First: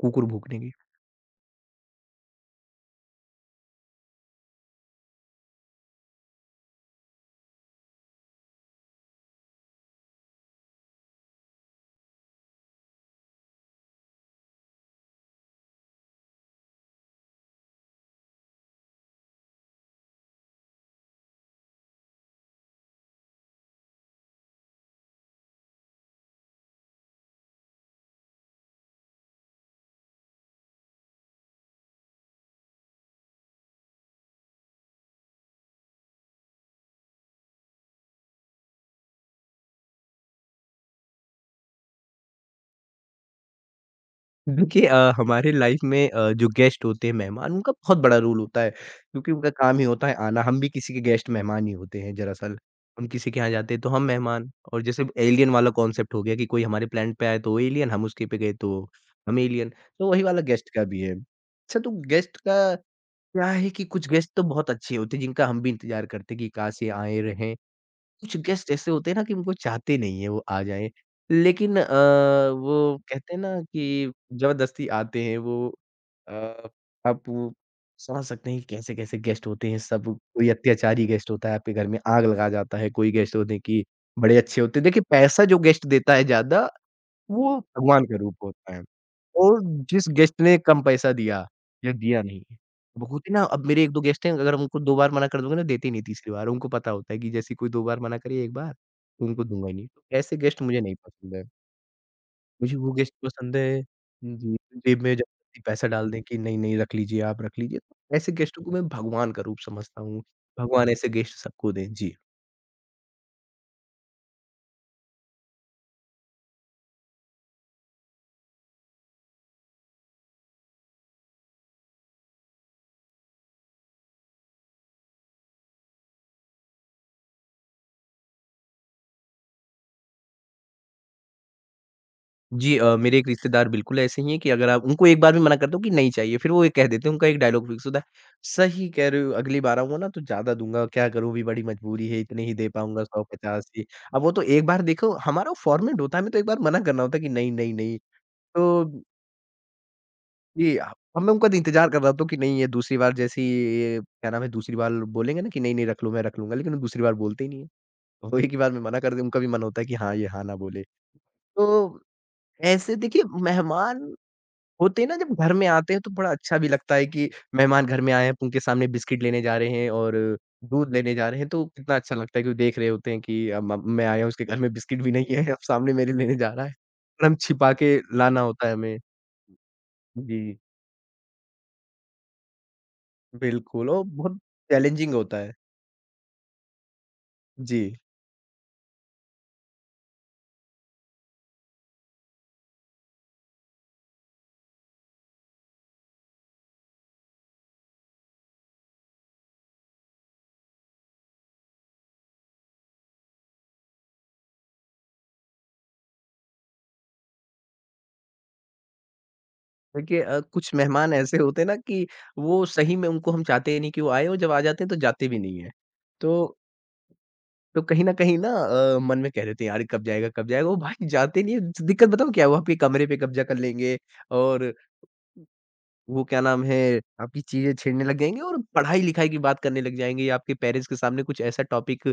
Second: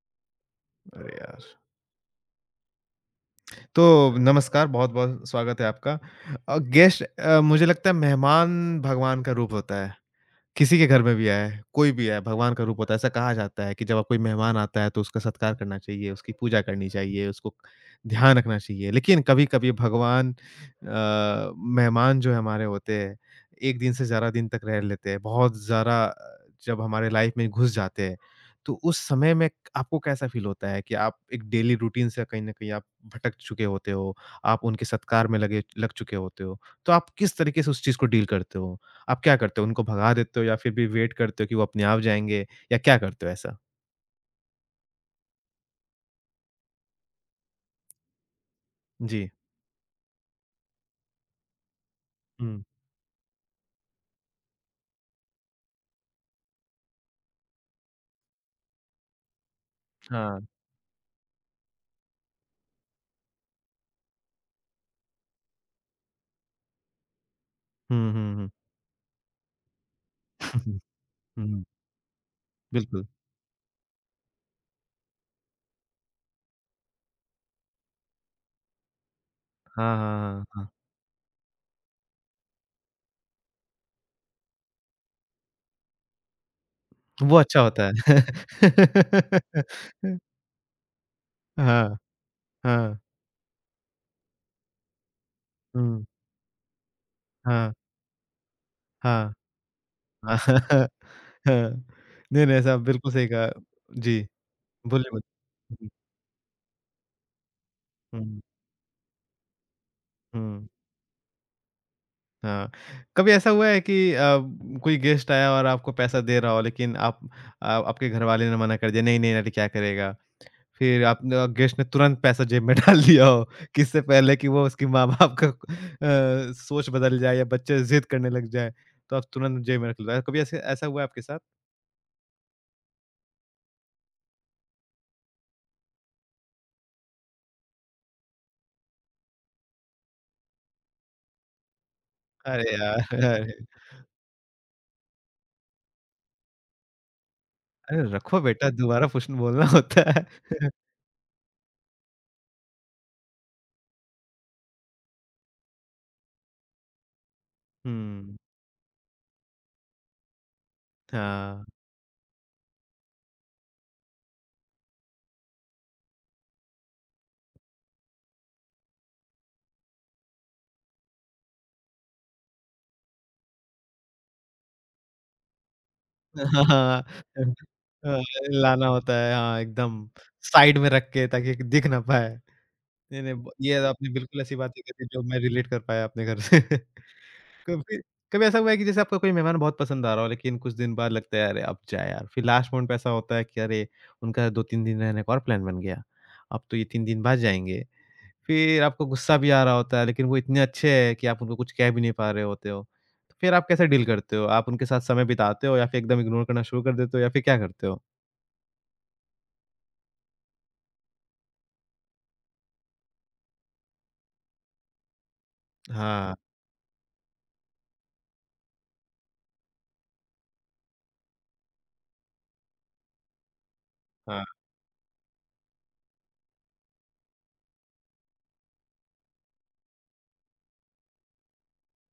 कुकुर भौंकने की। अरे यार! तो नमस्कार, बहुत-बहुत स्वागत है आपका। गेस्ट, मुझे लगता है मेहमान भगवान का रूप होता है। किसी के घर में भी आया है, कोई भी आया है, भगवान का रूप होता है। ऐसा कहा जाता है कि जब आप कोई मेहमान आता है तो उसका सत्कार करना चाहिए, उसकी पूजा करनी चाहिए, उसको ध्यान रखना चाहिए। लेकिन कभी-कभी भगवान, मेहमान जो हमारे होते हैं, 1 दिन से ज़्यादा दिन तक रह लेते हैं, बहुत ज़्यादा, जब हमारे लाइफ़ में घुस जाते हैं, तो उस समय में आपको कैसा फ़ील होता है कि आप एक डेली रूटीन से कहीं न कहीं आप भटक चुके होते हो, आप उनके सत्कार में लगे लग चुके होते हो, तो आप किस तरीके से उस चीज़ को डील करते हो? आप क्या करते हो? उनको भगा देते हो या फिर भी वेट करते हो कि वो अपने आप जाएँगे या क्या करते हो ऐसा? देखिए हमारे लाइफ में जो गेस्ट होते हैं, मेहमान, उनका बहुत बड़ा रोल होता है, जी। क्योंकि उनका काम ही होता है आना। हम भी किसी के गेस्ट मेहमान ही होते हैं दरअसल। हुँ, हम किसी के यहाँ जाते हैं तो हम मेहमान और जैसे एलियन वाला कॉन्सेप्ट हो गया कि कोई हमारे प्लैनेट पे आए तो वो एलियन, हम उसके पे गए तो हम एलियन, तो वही वाला हाँ। गेस्ट का भी है। अच्छा तो गेस्ट का क्या है कि कुछ गेस्ट तो बहुत अच्छे होते हैं, जिनका हम भी इंतज़ार करते हैं कि काश ये आएँ, रहें। हुँ, हुँ, कुछ हुँ। गेस्ट ऐसे होते हैं ना कि उनको चाहते नहीं है वो आ जाएँ। हुँ, लेकिन वो बिल्कुल। कहते हैं ना कि ज़बरदस्ती आते हैं वो। अ, आप वो समझ सकते हैं कि कैसे-कैसे गेस्ट होते हैं हाँ, सब। हाँ, हाँ, कोई हाँ। अत्याचारी गेस्ट होता है, आपके घर में आग लगा जाता है, कोई गेस्ट होते हैं कि बड़े अच्छे होते हैं। देखिए पैसा जो गेस्ट देता है ज़्यादा वो वो अच्छा होता है। भगवान का रूप होता है। और जिस गेस्ट ने कम पैसा दिया या हाँ, दिया नहीं, हाँ। बहुत ही ना अब मेरे 1-2 गेस्ट हैं, अगर हम उनको 2 बार मना कर दूँगा ना देते ही नहीं हुँ, तीसरी बार, उनको पता होता है कि जैसे कोई हाँ, 2 बार मना करे 1 बार, तो हाँ। उनको दूँगा ही नहीं। तो ऐसे गेस्ट मुझे हाँ। नहीं पसंद है। हाँ। नहीं, नहीं, मुझे ऐसा वो बिल्कुल गेस्ट सही कहा। पसंद है, जी, जी, जेब बोलिए, में जबरदस्ती पैसा बोलिए। डाल दें कि नहीं-नहीं रख लीजिए आप रख लीजिए। तो हुँ, ऐसे हुँ, गेस्टों को मैं भगवान का रूप समझता हूँ। हुँ। भगवान ऐसे गेस्ट सबको दें। जी। हाँ, कभी ऐसा हुआ है कि, कोई गेस्ट आया और आपको पैसा दे रहा हो लेकिन आप, आपके घरवाले ने मना कर दिया, नहीं, नहीं, अरे क्या करेगा? फिर आपने गेस्ट ने तुरंत पैसा जेब में डाल दिया हो, कि इससे पहले कि वो उसके माँ-बाप का, सोच बदल जाए या बच्चे ज़िद करने लग जाए, तो आप तुरंत जेब में रख लो। कभी ऐसे ऐसा हुआ है आपके साथ? जी, मेरे एक रिश्तेदार बिल्कुल ऐसे ही हैं कि अगर आप उनको एक बार भी मना कर दो कि नहीं चाहिए, फिर वो ये कह देते हैं, उनका एक डायलॉग फ़िक्स होता है, सही कह रहे हो, अगली बार आऊँगा ना तो ज़्यादा दूँगा, क्या करूँ अभी बड़ी मजबूरी है, इतने ही दे अरे यार! पाऊँगा अरे, 150 ही। अब वो तो एक बार देखो हमारा फॉर्मेट होता है, हमें तो एक बार मना करना होता है कि नहीं, नहीं, नहीं। अरे रखो बेटा तो दोबारा कुछ बोलना होता है। जी, अब मैं उनका तो इंतज़ार कर रहा होता हूँ कि नहीं ये दूसरी बार जैसे ही ये क्या नाम है, दूसरी बार बोलेंगे ना कि नहीं, नहीं रख लो, मैं रख लूँगा, लेकिन वो दूसरी बार बोलते ही नहीं है। हुँ, वो एक ही बार मैं मना कर दूँ, उनका भी मन होता है कि हाँ, ये हाँ ना बोले। हाँ। तो ऐसे देखिए मेहमान होते हैं ना जब घर में आते हैं तो बड़ा अच्छा भी लगता है कि मेहमान घर में आए हैं, अब उनके सामने बिस्किट लेने जा रहे हैं और दूध लेने जा रहे हैं, तो कितना अच्छा लगता है कि वो देख रहे होते हैं कि अब मैं आया हूँ उसके घर में बिस्किट भी नहीं है, अब सामने मेरे लेने जा हाँ, रहा है। हाँ। और हम छिपा के अ, लाना होता है लाना हमें। होता है हाँ, एकदम जी, साइड में रख के ताकि दिख ना पाए। नहीं, नहीं ब ये बिल्कुल और आपने बहुत बिल्कुल ऐसी बातें करी चैलेंजिंग जो होता मैं है। रिलेट कर पाया अपने घर से। जी, कभी कभी ऐसा हुआ है कि जैसे आपका कोई मेहमान बहुत पसंद आ रहा हो लेकिन कुछ दिन बाद लगता है अरे अब जाए यार, फिर लास्ट मोमेंट पे ऐसा होता है कि अरे उनका 2-3 दिन रहने का और प्लान बन गया, अब तो ये 3 दिन बाद जाएँगे। फिर आपको गुस्सा भी आ रहा होता है, लेकिन वो इतने अच्छे हैं कि आप उनको कुछ कह भी नहीं पा रहे होते हो। तो फिर आप कैसे डील करते हो? आप उनके साथ समय बिताते हो या फिर एकदम इग्नोर करना शुरू कर देते हो या फिर क्या करते हो? देखिए कुछ मेहमान ऐसे होते हैं ना कि वो सही में उनको हम चाहते ही नहीं कि वो आएँ और जब आ जाते हैं तो जाते भी नहीं हैं। हाँ, तो तो कहीं न कहीं ना मन में कह रहे थे यार कब जाएगा, कब जाएगा? वो भाई जाते नहीं है। दिक्कत बताऊँ क्या है? वहाँ पे कमरे पे कब्ज़ा कर लेंगे हाँ। और वो क्या नाम है, आपकी चीज़ें छेड़ने लग जाएँगे और पढ़ाई-लिखाई की बात करने लग जाएँगे या आपके पेरेंट्स के सामने कुछ ऐसा टॉपिक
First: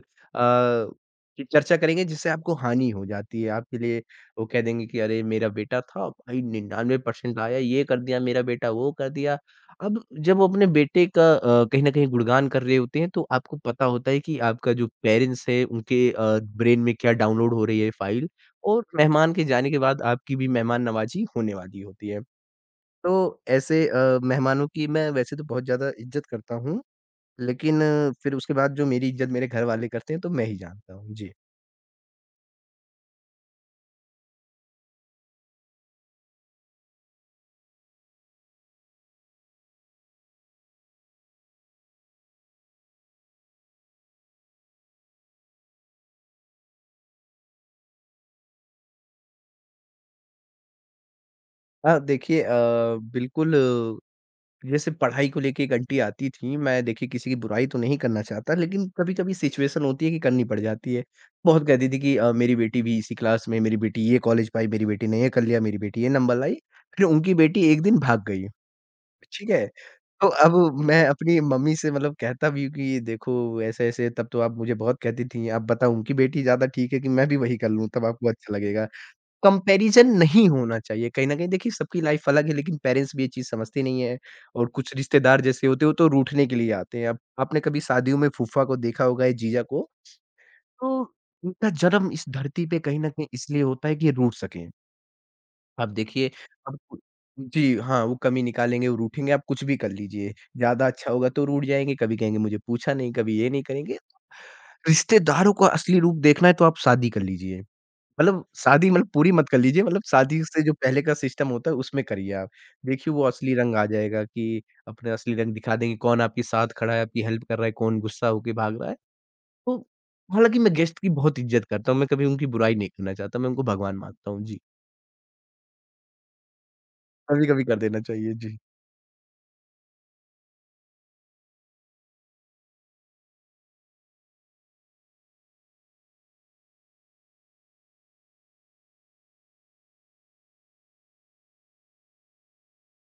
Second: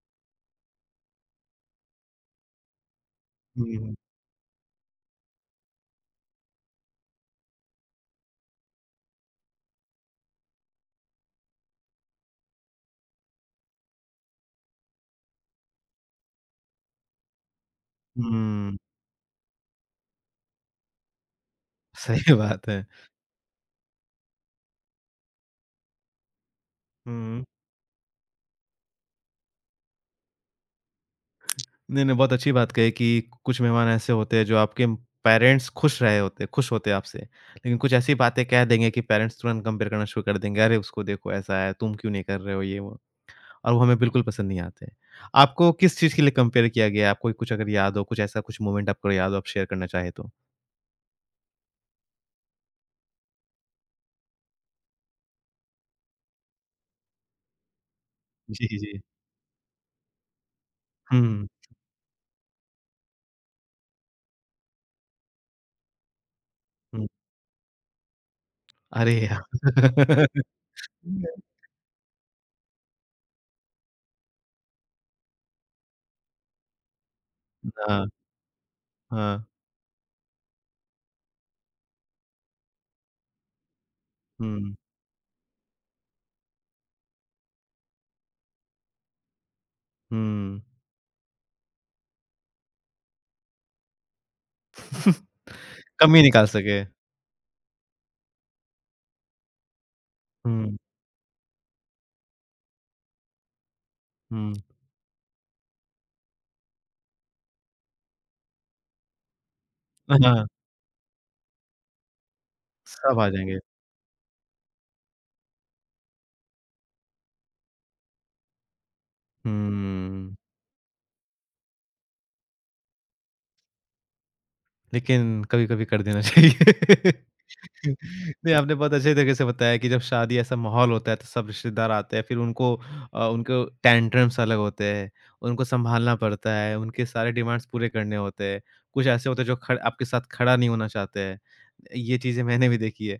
की चर्चा करेंगे जिससे आपको हानि हो जाती है। आपके हुँ, लिए वो कह देंगे कि अरे मेरा बेटा था भाई 99% लाया, ये कर दिया मेरा बेटा, वो कर दिया। अब जब वो अपने बेटे का कहीं न कहीं गुणगान कर रहे होते हैं, तो आपको पता होता है कि आपका जो पेरेंट्स है उनके ब्रेन में क्या डाउनलोड हो रही है फ़ाइल, हुँ, और मेहमान के जाने के बाद आपकी भी मेहमान नवाज़ी होने वाली होती है। सही बात है। तो ऐसे मेहमानों की मैं वैसे तो बहुत ज़्यादा इज़्ज़त करता हूँ, हुँ, लेकिन फिर उसके बाद जो मेरी इज़्ज़त मेरे घरवाले करते हैं, तो मैं ही जानता हूँ। जी। नहीं, नहीं बहुत अच्छी बात कही कि कुछ मेहमान ऐसे होते हैं जो आपके पेरेंट्स खुश होते हैं आपसे। लेकिन कुछ ऐसी बातें कह देंगे कि पेरेंट्स तुरंत कंपेयर करना शुरू कर देंगे, "अरे! उसको देखो ऐसा है, तुम क्यों नहीं कर रहे हो ये वो।" और वो हमें बिल्कुल पसंद नहीं आते। आपको किस चीज़ के लिए कंपेयर किया गया है? आपको कुछ अगर याद हो, कुछ मोमेंट आपको याद हो, आप शेयर करना चाहें तो? हाँ, देखिए बिल्कुल। जैसे पढ़ाई को लेके एक आंटी आती थीं, मैं देखिए किसी की बुराई तो नहीं करना चाहता, जी, लेकिन जी। कभी-कभी सिचुएशन होती है कि करनी पड़ जाती है। हुँ, बहुत कहती थी कि मेरी बेटी भी इसी क्लास में, मेरी बेटी ये कॉलेज पाई, मेरी बेटी ने ये कर लिया, मेरी बेटी ये नंबर लाई। फिर हुँ। उनकी बेटी एक दिन भाग गई। अरे ठीक है। यार! तो अब मैं अपनी मम्मी से मतलब कहता भी हूँ कि देखो ऐसे-ऐसे तब तो आप मुझे बहुत कहती थीं, अब बताओ उनकी बेटी ज़्यादा ठीक है कि मैं भी वही कर लूँ तब हाँ, आपको अच्छा लगेगा। हाँ। कंपैरिज़न नहीं होना चाहिए कहीं न कहीं, देखिए सबकी लाइफ़ अलग है लेकिन पेरेंट्स भी ये चीज़ समझते नहीं हैं। और हुँ, कुछ रिश्तेदार जैसे होते हैं वो तो रूठने के लिए आते हैं। अब आपने कभी शादियों में फूफा को देखा होगा या जीजा को, हुँ। तो उनका जन्म इस धरती पे कहीं न कहीं इसलिए होता है कि ये रूठ सकें। आप कम ही देखिए निकाल अब सके। कु जी, हाँ, वो कमी निकालेंगे, वो रूठेंगे, आप कुछ भी कर लीजिए। हुँ, ज़्यादा अच्छा होगा तो रूठ जाएँगे, कभी कहेंगे मुझे पूछा नहीं, कभी ये नहीं करेंगे। हुँ। रिश्तेदारों का असली रूप देखना है तो आप शादी कर लीजिए। मतलब शादी मतलब पूरी मत कर लीजिए, मतलब शादी हाँ, से जो पहले का सिस्टम होता है उसमें करिए आप। देखिए सब वो आ असली जाएँगे। रंग आ जाएगा कि अपने असली रंग दिखा देंगे, कौन आपके साथ खड़ा है, आपकी हेल्प कर रहा है, कौन गुस्सा होके भाग रहा है। तो हुँ, हालाँकि मैं गेस्ट की बहुत इज़्ज़त करता हूँ, मैं कभी उनकी बुराई नहीं करना चाहता, मैं उनको भगवान मानता हूँ। जी, लेकिन कभी-कभी कर देना चाहिए। कभी-कभी कर देना चाहिए। नहीं, जी। आपने बहुत अच्छे तरीके से बताया कि जब शादी ऐसा माहौल होता है तो सब रिश्तेदार आते हैं फिर उनको टेंट्रम्स अलग होते हैं, उनको सँभालना पड़ता है, उनके सारे डिमांड्स पूरे करने होते हैं। कुछ ऐसे होते हैं जो खड़ आपके साथ खड़ा नहीं होना चाहते हैं। ये चीज़ें मैंने भी देखी है।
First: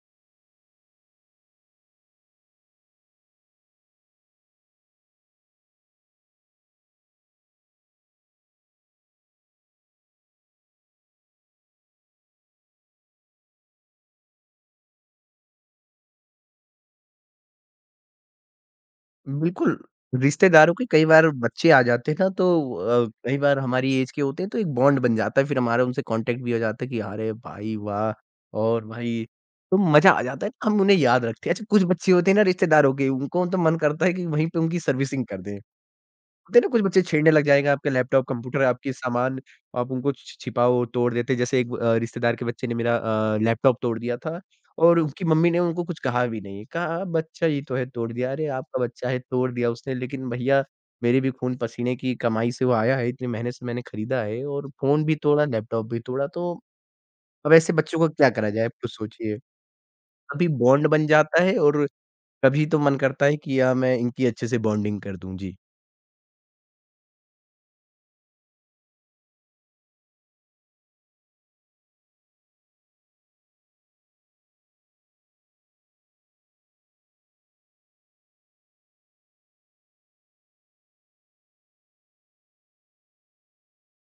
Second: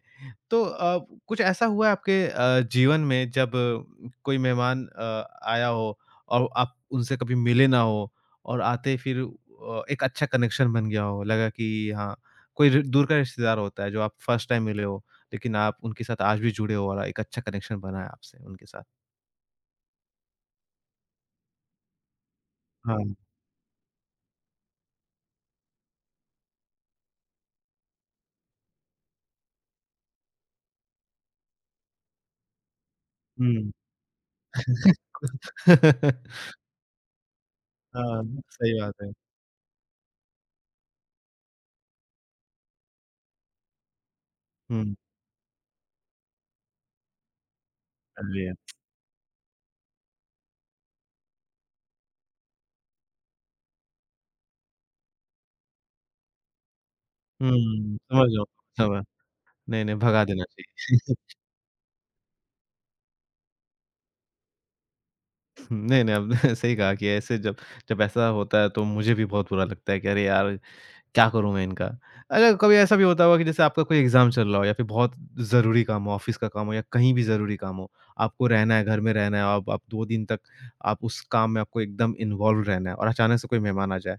तो, कुछ ऐसा हुआ है आपके जीवन में जब कोई मेहमान आया हो और आप उनसे कभी मिले ना हो और आते फिर एक अच्छा कनेक्शन बन गया हो, लगा कि हाँ कोई रि दूर का रिश्तेदार होता है जो आप फर्स्ट टाइम मिले हो, लेकिन आप उनके साथ आज भी जुड़े हो और एक अच्छा कनेक्शन बना है आपसे उनके साथ। बिल्कुल, रिश्तेदारों के कई बार बच्चे आ जाते हैं ना तो हाँ, कई बार हमारी एज के होते हैं तो एक बॉन्ड बन जाता है, फिर हमारा उनसे कॉन्टैक्ट भी हो जाता है कि अरे भाई वाह! और भाई तो मज़ा आ जाता है, हम उन्हें याद रखते हैं। अच्छा कुछ बच्चे होते हैं ना रिश्तेदारों के, उनको तो हुँ। मन करता है कि वहीं पे उनकी सर्विसिंग कर दें। होते हैं ना कुछ बच्चे छेड़ने लग जाएँगे आपके हाँ, लैपटॉप, कंप्यूटर, सही आपके बात है। सामान, आप उनको छ छिपाओ, तोड़ देते हैं। जैसे एक रिश्तेदार के बच्चे ने मेरा लैपटॉप तोड़ दिया था हुँ। और उनकी मम्मी ने उनको कुछ कहा भी नहीं। कहा, "बच्चा ही तो है, तोड़ दिया।" अरे! अरे! आपका बच्चा है, तोड़ दिया उसने, लेकिन भैया मेरे भी खून पसीने की कमाई से वो आया है, इतनी मेहनत से मैंने खरीदा है और फ़ोन भी तोड़ा, लैपटॉप भी तोड़ा। तो हुँ, अब ऐसे बच्चों को समझ क्या रहा हूँ, करा जाए, आप खुद समझ सोचिए। नहीं, नहीं भगा देना कभी चाहिए। बॉन्ड बन जाता है और कभी तो मन करता है कि या मैं इनकी अच्छे से बॉन्डिंग कर दूँ। जी। नहीं, नहीं आपने सही कहा कि ऐसे जब जब ऐसा होता है तो मुझे भी बहुत बुरा लगता है कि अरे यार! क्या करूँ मैं इनका? अच्छा कभी ऐसा भी होता होगा कि जैसे आपका कोई एग्ज़ाम चल रहा हो या फिर बहुत ज़रूरी काम हो, ऑफ़िस का काम हो या कहीं भी ज़रूरी काम हो, आपको रहना है, घर में रहना है, अब आप 2 दिन तक आप उस काम में आपको एकदम इन्वॉल्व रहना है और अचानक से कोई मेहमान आ जाए।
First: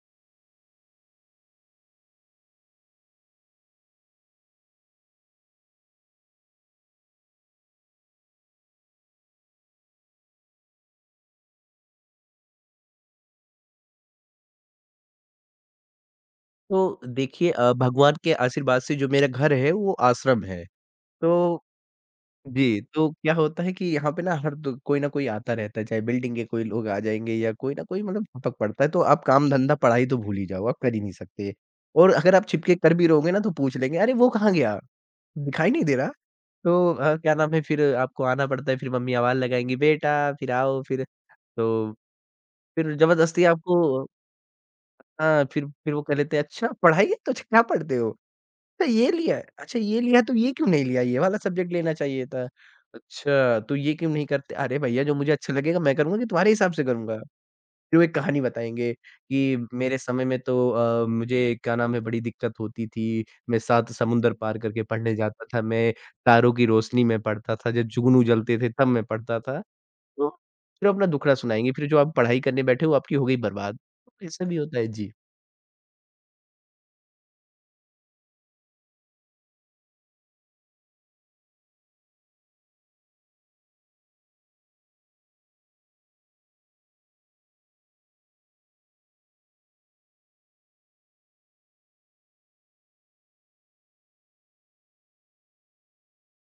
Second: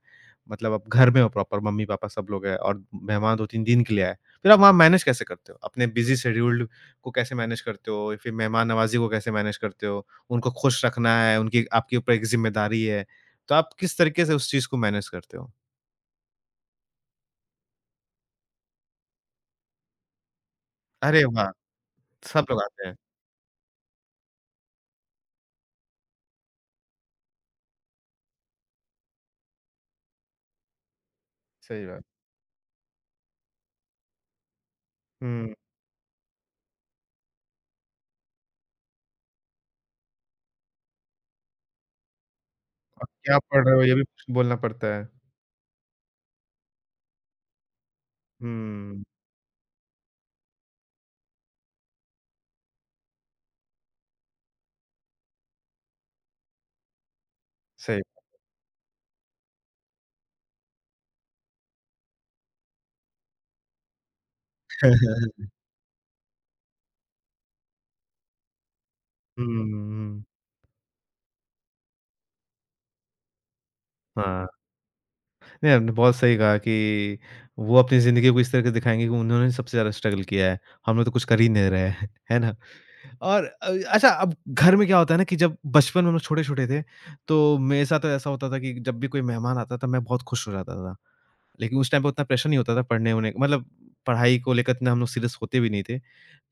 मतलब आप घर में हो प्रॉपर मम्मी-पापा सब लोग हैं और मेहमान 2-3 दिन के लिए आए। फिर आप वहाँ मैनेज कैसे करते हो? अपने बिज़ी शेड्यूल्ड को कैसे मैनेज करते हो? फिर मेहमान नवाज़ी को कैसे मैनेज करते हो? उनको खुश रखना है, उनकी आपके ऊपर एक ज़िम्मेदारी है। तो आप किस तरीके से उस चीज़ को मैनेज करते हो? तो देखिए भगवान के आशीर्वाद से जो मेरा घर है वो आश्रम है। अरे वाह! तो सब लोग जी, आते हैं। तो क्या होता है कि यहाँ पे ना हर दो कोई न कोई आता रहता है, चाहे बिल्डिंग के कोई लोग आ जाएँगे या कोई न कोई मतलब टपक पड़ता है, तो आप काम-धंधा, पढ़ाई तो भूल ही जाओ, आप कर ही नहीं सकते। सही बात। और अगर आप छिपके कर भी रहोगे ना तो पूछ लेंगे, "अरे! वो कहाँ गया? हुँ, दिखाई नहीं दे रहा।" तो क्या नाम है फिर आपको आना पड़ता है, फिर मम्मी आवाज़ लगाएँगी, "बेटा, फिर आओ।" फिर तो फिर आप क्या ज़बरदस्ती पढ़ रहे हो? ये भी आपको। बोलना पड़ता है। हाँ, फिर वो कह लेते हैं, "अच्छा, पढ़ाई है? तो अच्छा क्या पढ़ते हो?" अच्छा हुँ, ये लिया है? अच्छा ये लिया है तो ये क्यों नहीं लिया? ये वाला सब्जेक्ट लेना चाहिए था। अच्छा, तो ये क्यों नहीं करते? अरे भैया जो मुझे अच्छा लगेगा मैं करूँगा कि तुम्हारे हिसाब से करूँगा। फिर वो सही। एक कहानी बताएँगे कि मेरे समय में तो मुझे क्या नाम है बड़ी दिक्कत होती थी। मैं 7 समुंदर पार करके पढ़ने जाता था। मैं तारों की रोशनी में पढ़ता था। जब जुगनू उजलते थे तब मैं पढ़ता हुँ, था। हुँ, तो फिर अपना दुखड़ा सुनाएँगे। फिर जो आप पढ़ाई करने बैठे हो आपकी हो गई बर्बाद। ऐसा हाँ। भी होता है। जी। नहीं, आपने बहुत सही कहा कि वो अपनी ज़िंदगी को इस तरह से दिखाएँगे कि उन्होंने सबसे ज़्यादा स्ट्रगल किया है। हम लोग तो कुछ कर ही नहीं रहे हैं, है ना? और अच्छा अब घर में क्या होता है ना कि जब बचपन में हम लोग छोटे-छोटे थे, तो मेरे साथ तो ऐसा होता था कि जब भी कोई मेहमान आता था, मैं बहुत खुश हो जाता था। लेकिन उस टाइम पे उतना प्रेशर नहीं होता था पढ़ने-वढ़ने मतलब पढ़ाई को लेकर इतना हम लोग सीरियस होते भी नहीं थे।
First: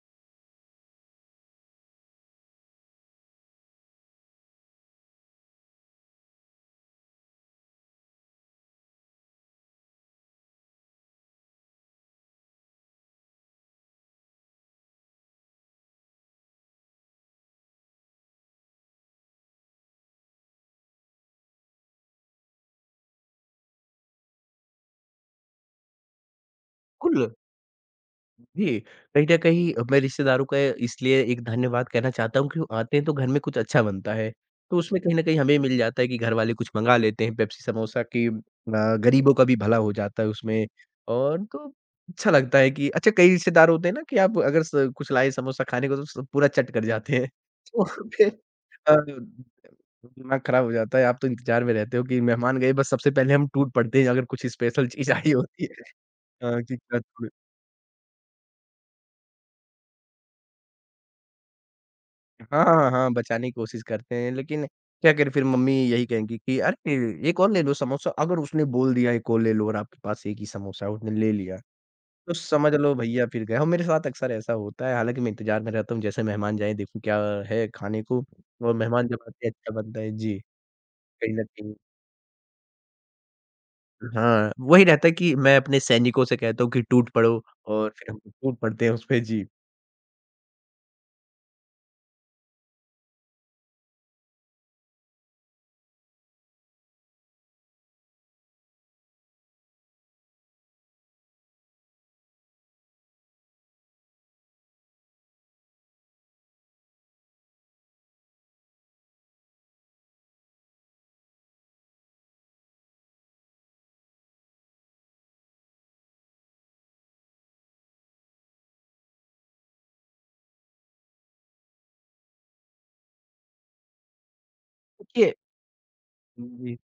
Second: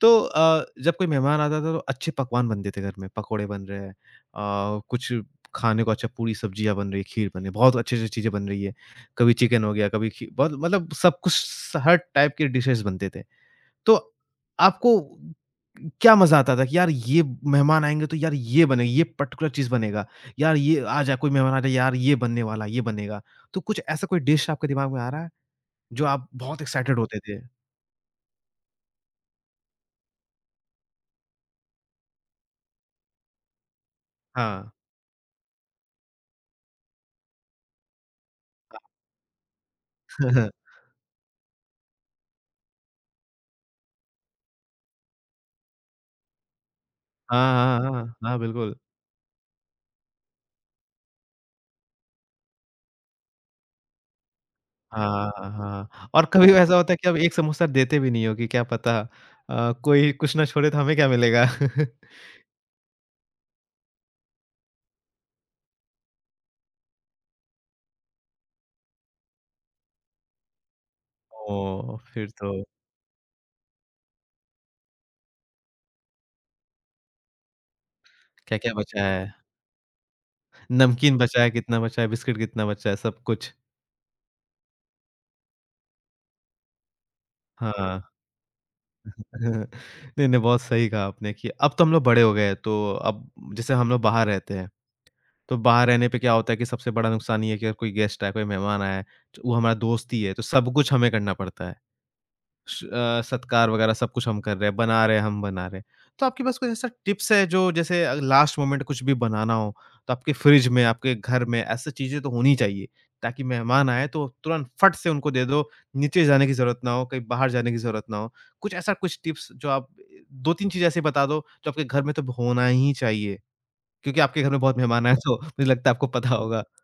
तो जब कोई मेहमान आता था, तो अच्छे पकवान बनते थे घर में, पकोड़े बन रहे हैं, कुछ खाने को अच्छा पूरी सब्जियाँ बन रही है, खीर बन रही है, बहुत अच्छी-अच्छी चीज़ें बन रही है। कभी चिकन हो गया, कभी खी बहुत मतलब सब कुछ स हर टाइप के डिशेज़ बनते थे। तो आपको क्या मज़ा आता था कि यार ये मेहमान आएँगे तो यार ये पर्टिकुलर चीज़ बनेगा। यार ये आ जाए कोई मेहमान आ जाए यार ये बनने वाला है, ये बनेगा। तो कुछ ऐसा कोई डिश आपके दिमाग में आ रहा है? जो आप बहुत एक्साइटेड कुल होते थे? जी, कहीं न कहीं मैं रिश्तेदारों का इसलिए एक धन्यवाद कहना चाहता हूँ कि वो आते हैं तो घर में कुछ अच्छा बनता है। हाँ। तो उसमें कहीं न कहीं हमें मिल जाता है कि घरवाले कुछ मँगा लेते हैं पेप्सी समोसा कि गरीबों का भी भला हो जाता है उसमें। और तो अच्छा लगता है कि अच्छा कई रिश्तेदार होते हैं ना कि आप अगर स कुछ लाए समोसा खाने को तो स पूरा चट कर जाते हैं। हाँ, तो हाँ, हाँ। फिर हाँ, बिल्कुल। अ, दिमाग खराब हो जाता है, आप तो इंतज़ार में रहते हो कि मेहमान गए बस सबसे पहले हम टूट पड़ते हैं अगर कुछ स्पेशल चीज़ आई हाँ, हाँ। होती है। हाँ, और कभी अ, कि ऐसा होता है क्या कि आप एक समोसा देते भी नहीं हो कि क्या पता कोई कुछ ना छोड़े तो हमें क्या मिलेगा? हाँ, हाँ, हाँ, बचाने की कोशिश करते हैं, लेकिन क्या करें फिर मम्मी यही कहेंगी कि अरे! एक और ले लो समोसा, अगर उसने बोल दिया एक और ले लो और आपके पास एक ही समोसा है, उसने ले लिया, ओह! फिर तो तो समझ लो भैया फिर गए। और मेरे साथ अक्सर ऐसा होता है, हालाँकि मैं इंतज़ार में रहता हूँ, जैसे मेहमान जाएँ, देखूँ क्या है खाने को। क्या-क्या और बचा मेहमान जब है? आते हैं अच्छा बनता है। जी, नमकीन कहीं बचा न है, कहीं कितना बचा है, बिस्किट कितना बचा है, सब कुछ। हाँ, वही रहता है कि मैं अपने सैनिकों से कहता हूँ कि टूट पड़ो और हाँ। फिर हम टूट पड़ते हैं उस पे, जी। नहीं, नहीं बहुत सही कहा आपने कि अब तो हम लोग बड़े हो गए हैं, तो अब जैसे हम लोग बाहर रहते हैं, तो बाहर रहने पे क्या होता है कि सबसे बड़ा नुकसान ये है कि अगर कोई गेस्ट आया, कोई मेहमान आया, च वो हमारा दोस्त ही है, तो सब कुछ हमें करना पड़ता है। सत्कार वगैरह सब कुछ हम कर रहे हैं, बना रहे हैं, हम बना रहे हैं। तो आपके पास कोई ऐसा टिप्स है जो जैसे लास्ट मोमेंट कुछ भी बनाना हो, तो आपके फ्रिज में, आपके घर में ऐसी चीज़ें तो होनी चाहिए, ताकि मेहमान आएँ तो तुरंत फट से उनको दे दो, नीचे जाने की ज़रूरत ना हो, कहीं बाहर जाने की ज़रूरत ना हो। कुछ ऐसा कुछ टिप्स जो आप 2-3 चीज़ ऐसी बता दो, जो आपके घर में तो होना ही चाहिए, क्योंकि आपके घर में बहुत मेहमान आए देखिए तो मुझे लगता है आपको पता होगा। जी,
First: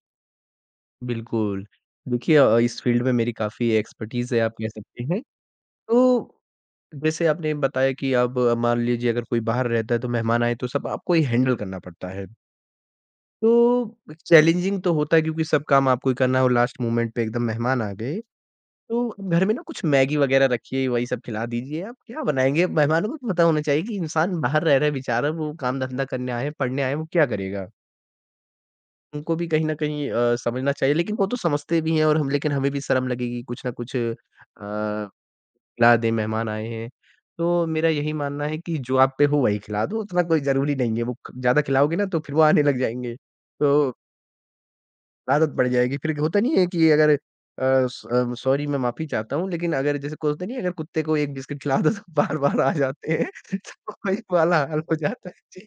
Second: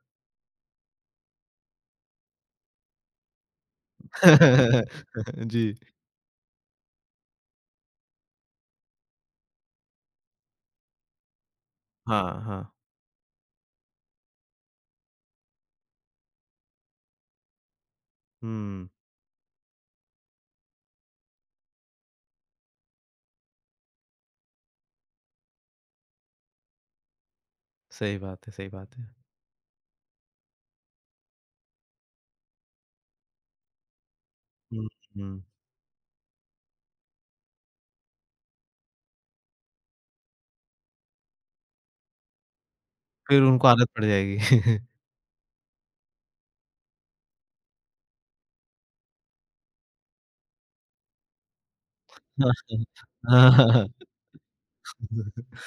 बिल्कुल। देखिए इस फ़ील्ड में मेरी काफ़ी एक्सपर्टीज़ है आप कह सकते हैं। जी। तो जैसे आपने बताया कि अब मान लीजिए अगर कोई बाहर रहता है तो मेहमान आए तो सब आपको ही हैंडल करना पड़ता है। हाँ, हाँ। तो चैलेंजिंग तो होता है क्योंकि सब काम आपको ही करना है और लास्ट मोमेंट पे एकदम मेहमान आ गए। हुँ, तो घर में ना कुछ मैगी वगैरह रखिए, वही सब खिला दीजिए। आप क्या बनाएँगे? मेहमानों को तो पता होना चाहिए कि इंसान बाहर रह रहा है बेचारा, वो काम-धंधा करने आए हैं, पढ़ने आए हैं, वो क्या करेगा? सही बात है, सही बात है। उनको भी कहीं न कहीं समझना चाहिए लेकिन वो तो समझते भी हैं। और हम लेकिन हमें भी शर्म लगेगी कुछ ना कुछ हुँ, खिला हुँ। दें, मेहमान आए हैं। तो मेरा यही मानना है कि जो आप पे हो वही खिला दो, उतना कोई ज़रूरी नहीं है। वो ख ज़्यादा खिलाओगे ना तो फिर वो आने लग जाएँगे, फिर उनको आदत तो पड़ जाएगी। आदत पड़ जाएगी। फिर होता नहीं है कि अगर सॉरी मैं माफ़ी चाहता हूँ, लेकिन अगर जैसे कोई होता नहीं है अगर कुत्ते को एक बिस्किट खिला दो तो बार-बार आ जाते हैं, हाँ, हाँ। हाँ। तो वही वाला हाल हो जाता है। जी।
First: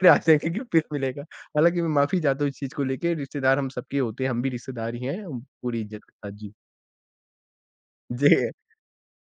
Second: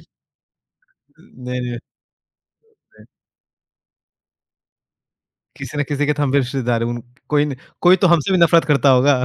फिर आ जाएँगे कि फिर मिलेगा। नहीं, नहीं, हालाँकि मैं माफ़ी चाहता हूँ इस चीज़ को लेके, रिश्तेदार हम सबके होते हैं, हम भी रिश्तेदार ही हैं, किसी पूरी न इज़्ज़त किसी के के तो हम साथ भी जी। रिश्तेदार हैं, उन कोई न कोई तो हमसे भी जी, नफ़रत करता होगा।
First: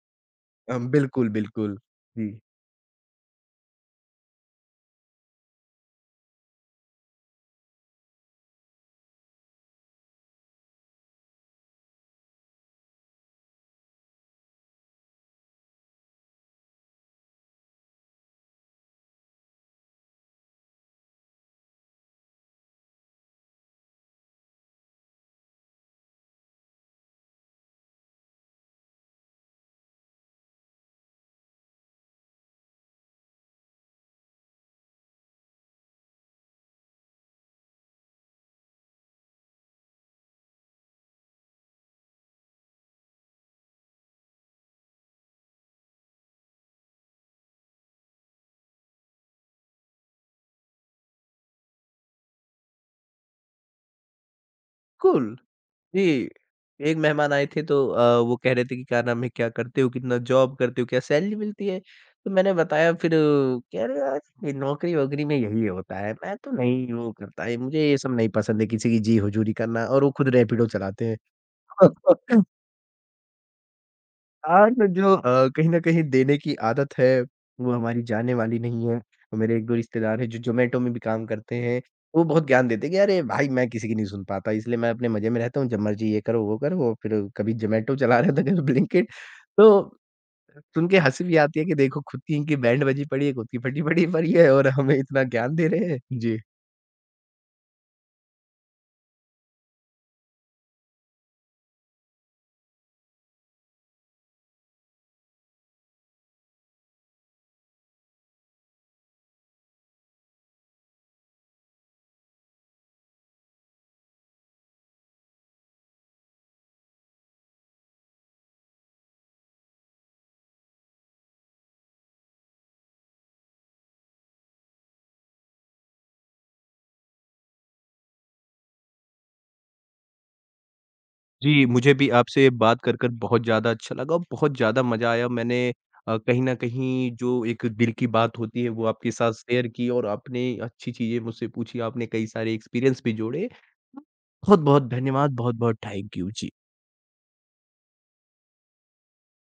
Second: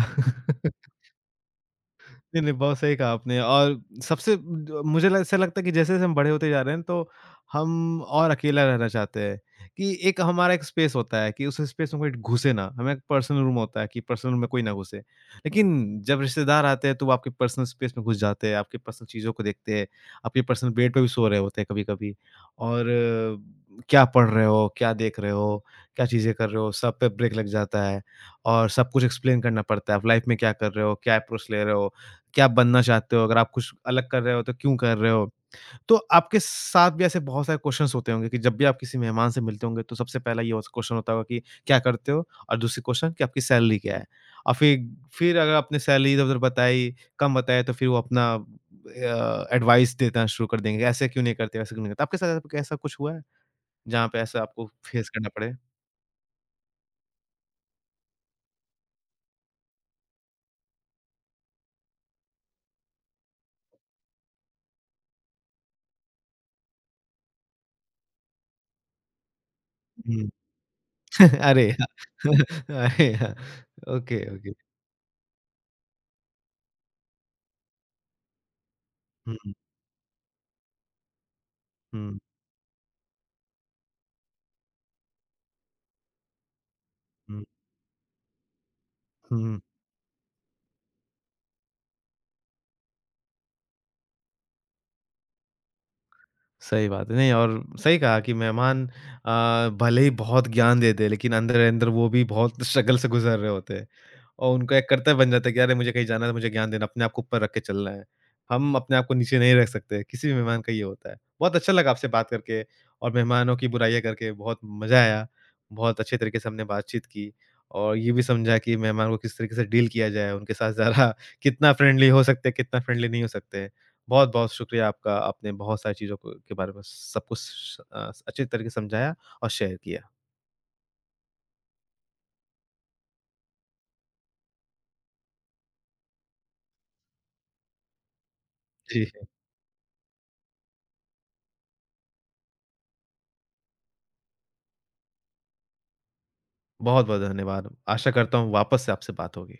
बिल्कुल, बिल्कुल। जी, नहीं, नहीं, बहुत सही कहा आपने और सबसे ड मुझे ल ऐसा लगता है कि जैसे-जैसे हम बड़े होते जा रहे हैं तो हम और अकेला रहना चाहते हैं कि एक हमारा एक स्पेस होता है कि उस स्पेस में कोई घुसे ना, हमें एक पर्सनल रूम होता है कि पर्सनल रूम में कोई ना घुसे। लेकिन जब रिश्तेदार आते हैं तो वो आपके पर्सनल स्पेस में घुस जाते हैं, आपकी पर्सनल चीज़ों को देखते हैं, आपके पर्सनल बेड पे भी सो रहे होते हैं कभी-कभी और, क्या पढ़ रहे हो, क्या देख रहे हो, क्या चीज़ें कर रहे हो, सब पे ब्रेक लग जाता है और सब कुछ एक्सप्लेन करना पड़ता है। आप लाइफ में क्या कर रहे हो, क्या अप्रोच ले रहे हो। कि आप बनना चाहते हो, अगर आप कुछ अलग कर रहे हो तो क्यों कर रहे हो? तो आपके साथ भी ऐसे बहुत सारे क्वेश्चन्स होते होंगे कि जब भी आप किसी मेहमान से मिलते होंगे तो सबसे पहला ये हो क्वेश्चन होता होगा कि क्या करते हो? और दूसरी क्वेश्चन कि आपकी सैलरी क्या है? और फिर अगर आपने सैलरी इधर-उधर बताई, कम बताया तो फिर वो अपना एडवाइस देना शुरू कर देंगे, ऐसे क्यों नहीं करते, वैसे क्यों नहीं करते? आपके साथ आपका ऐसा कुछ हुआ है, जहाँ पे ऐसा आपको फेस करना कुल। पड़े? जी, एक मेहमान आए थे तो वो कह रहे थे कि क्या नाम है, क्या करते हो, कितना जॉब करते हो, क्या सैलरी मिलती है? तो मैंने बताया फिर कह रहे यार ये नौकरी-वोकरी में यही होता है, मैं तो नहीं वो करता, ये मुझे ये सब नहीं पसंद है किसी की जी हुजूरी करना। और वो खुद हुँ। रैपिडो चलाते हैं। अरे! यार, अरे! यार, ओके, ओके। और जो कहीं न कहीं देने की आदत है, वो हमारी जाने वाली नहीं है। और हुँ, मेरे 1-2 रिश्तेदार हैं जो ज़ोमैटो में भी काम करते हैं, हुँ, वो बहुत ज्ञान देते हैं कि अरे भाई! मैं किसी की नहीं सुन पाता, इसलिए मैं अपने मज़े में रहता हूँ, जब मर्ज़ी ये करो, वो फिर हुँ, कभी ज़ोमैटो चला रहे थे, कभी ब्लिंकिट। हुँ। तो सुन के हँसी भी आती है कि देखो खुद की इनकी बैंड बजी पड़ी है, खुद की फटी पड़ी पड़ी है और हमें इतना ज्ञान दे रहे हैं। जी। सही बात है। नहीं और सही कहा कि मेहमान भले ही बहुत ज्ञान दे दें, लेकिन अंदर-अंदर वो भी बहुत स्ट्रगल से गुज़र रहे होते हैं। और उनको एक कर्तव्य बन जाता है कि अरे मुझे कहीं जाना है तो मुझे ज्ञान देना, अपने आप को ऊपर रख के चलना है। हम अपने आप को नीचे नहीं रख सकते, किसी भी मेहमान का ये होता है। बहुत अच्छा लगा आपसे बात करके और मेहमानों की बुराइयाँ करके बहुत मज़ा आया। बहुत अच्छे तरीके से हमने बातचीत की और ये भी समझा कि मेहमान को किस तरीके से डील किया जाए, उनके साथ ज़रा कितना फ्रेंडली हो सकते हैं, कितना फ्रेंडली नहीं हो सकते। बहुत-बहुत शुक्रिया आपका, आपने बहुत सारी चीज़ों को के बारे में सब कुछ अच्छे तरीके से समझाया और शेयर किया। जी, मुझे भी आपसे बात कर कर बहुत ज़्यादा अच्छा लगा और बहुत ज़्यादा मज़ा आया। मैंने कहीं न कहीं जो एक दिल की बात होती है वो आपके जी। साथ शेयर की और आपने अच्छी चीज़ें मुझसे पूछी, आपने कई सारे एक्सपीरियंस भी जोड़े। बहुत-बहुत धन्यवाद, बहुत-बहुत थैंक यू। जी। बहुत-बहुत धन्यवाद। आशा करता हूँ वापस से आपसे बात होगी।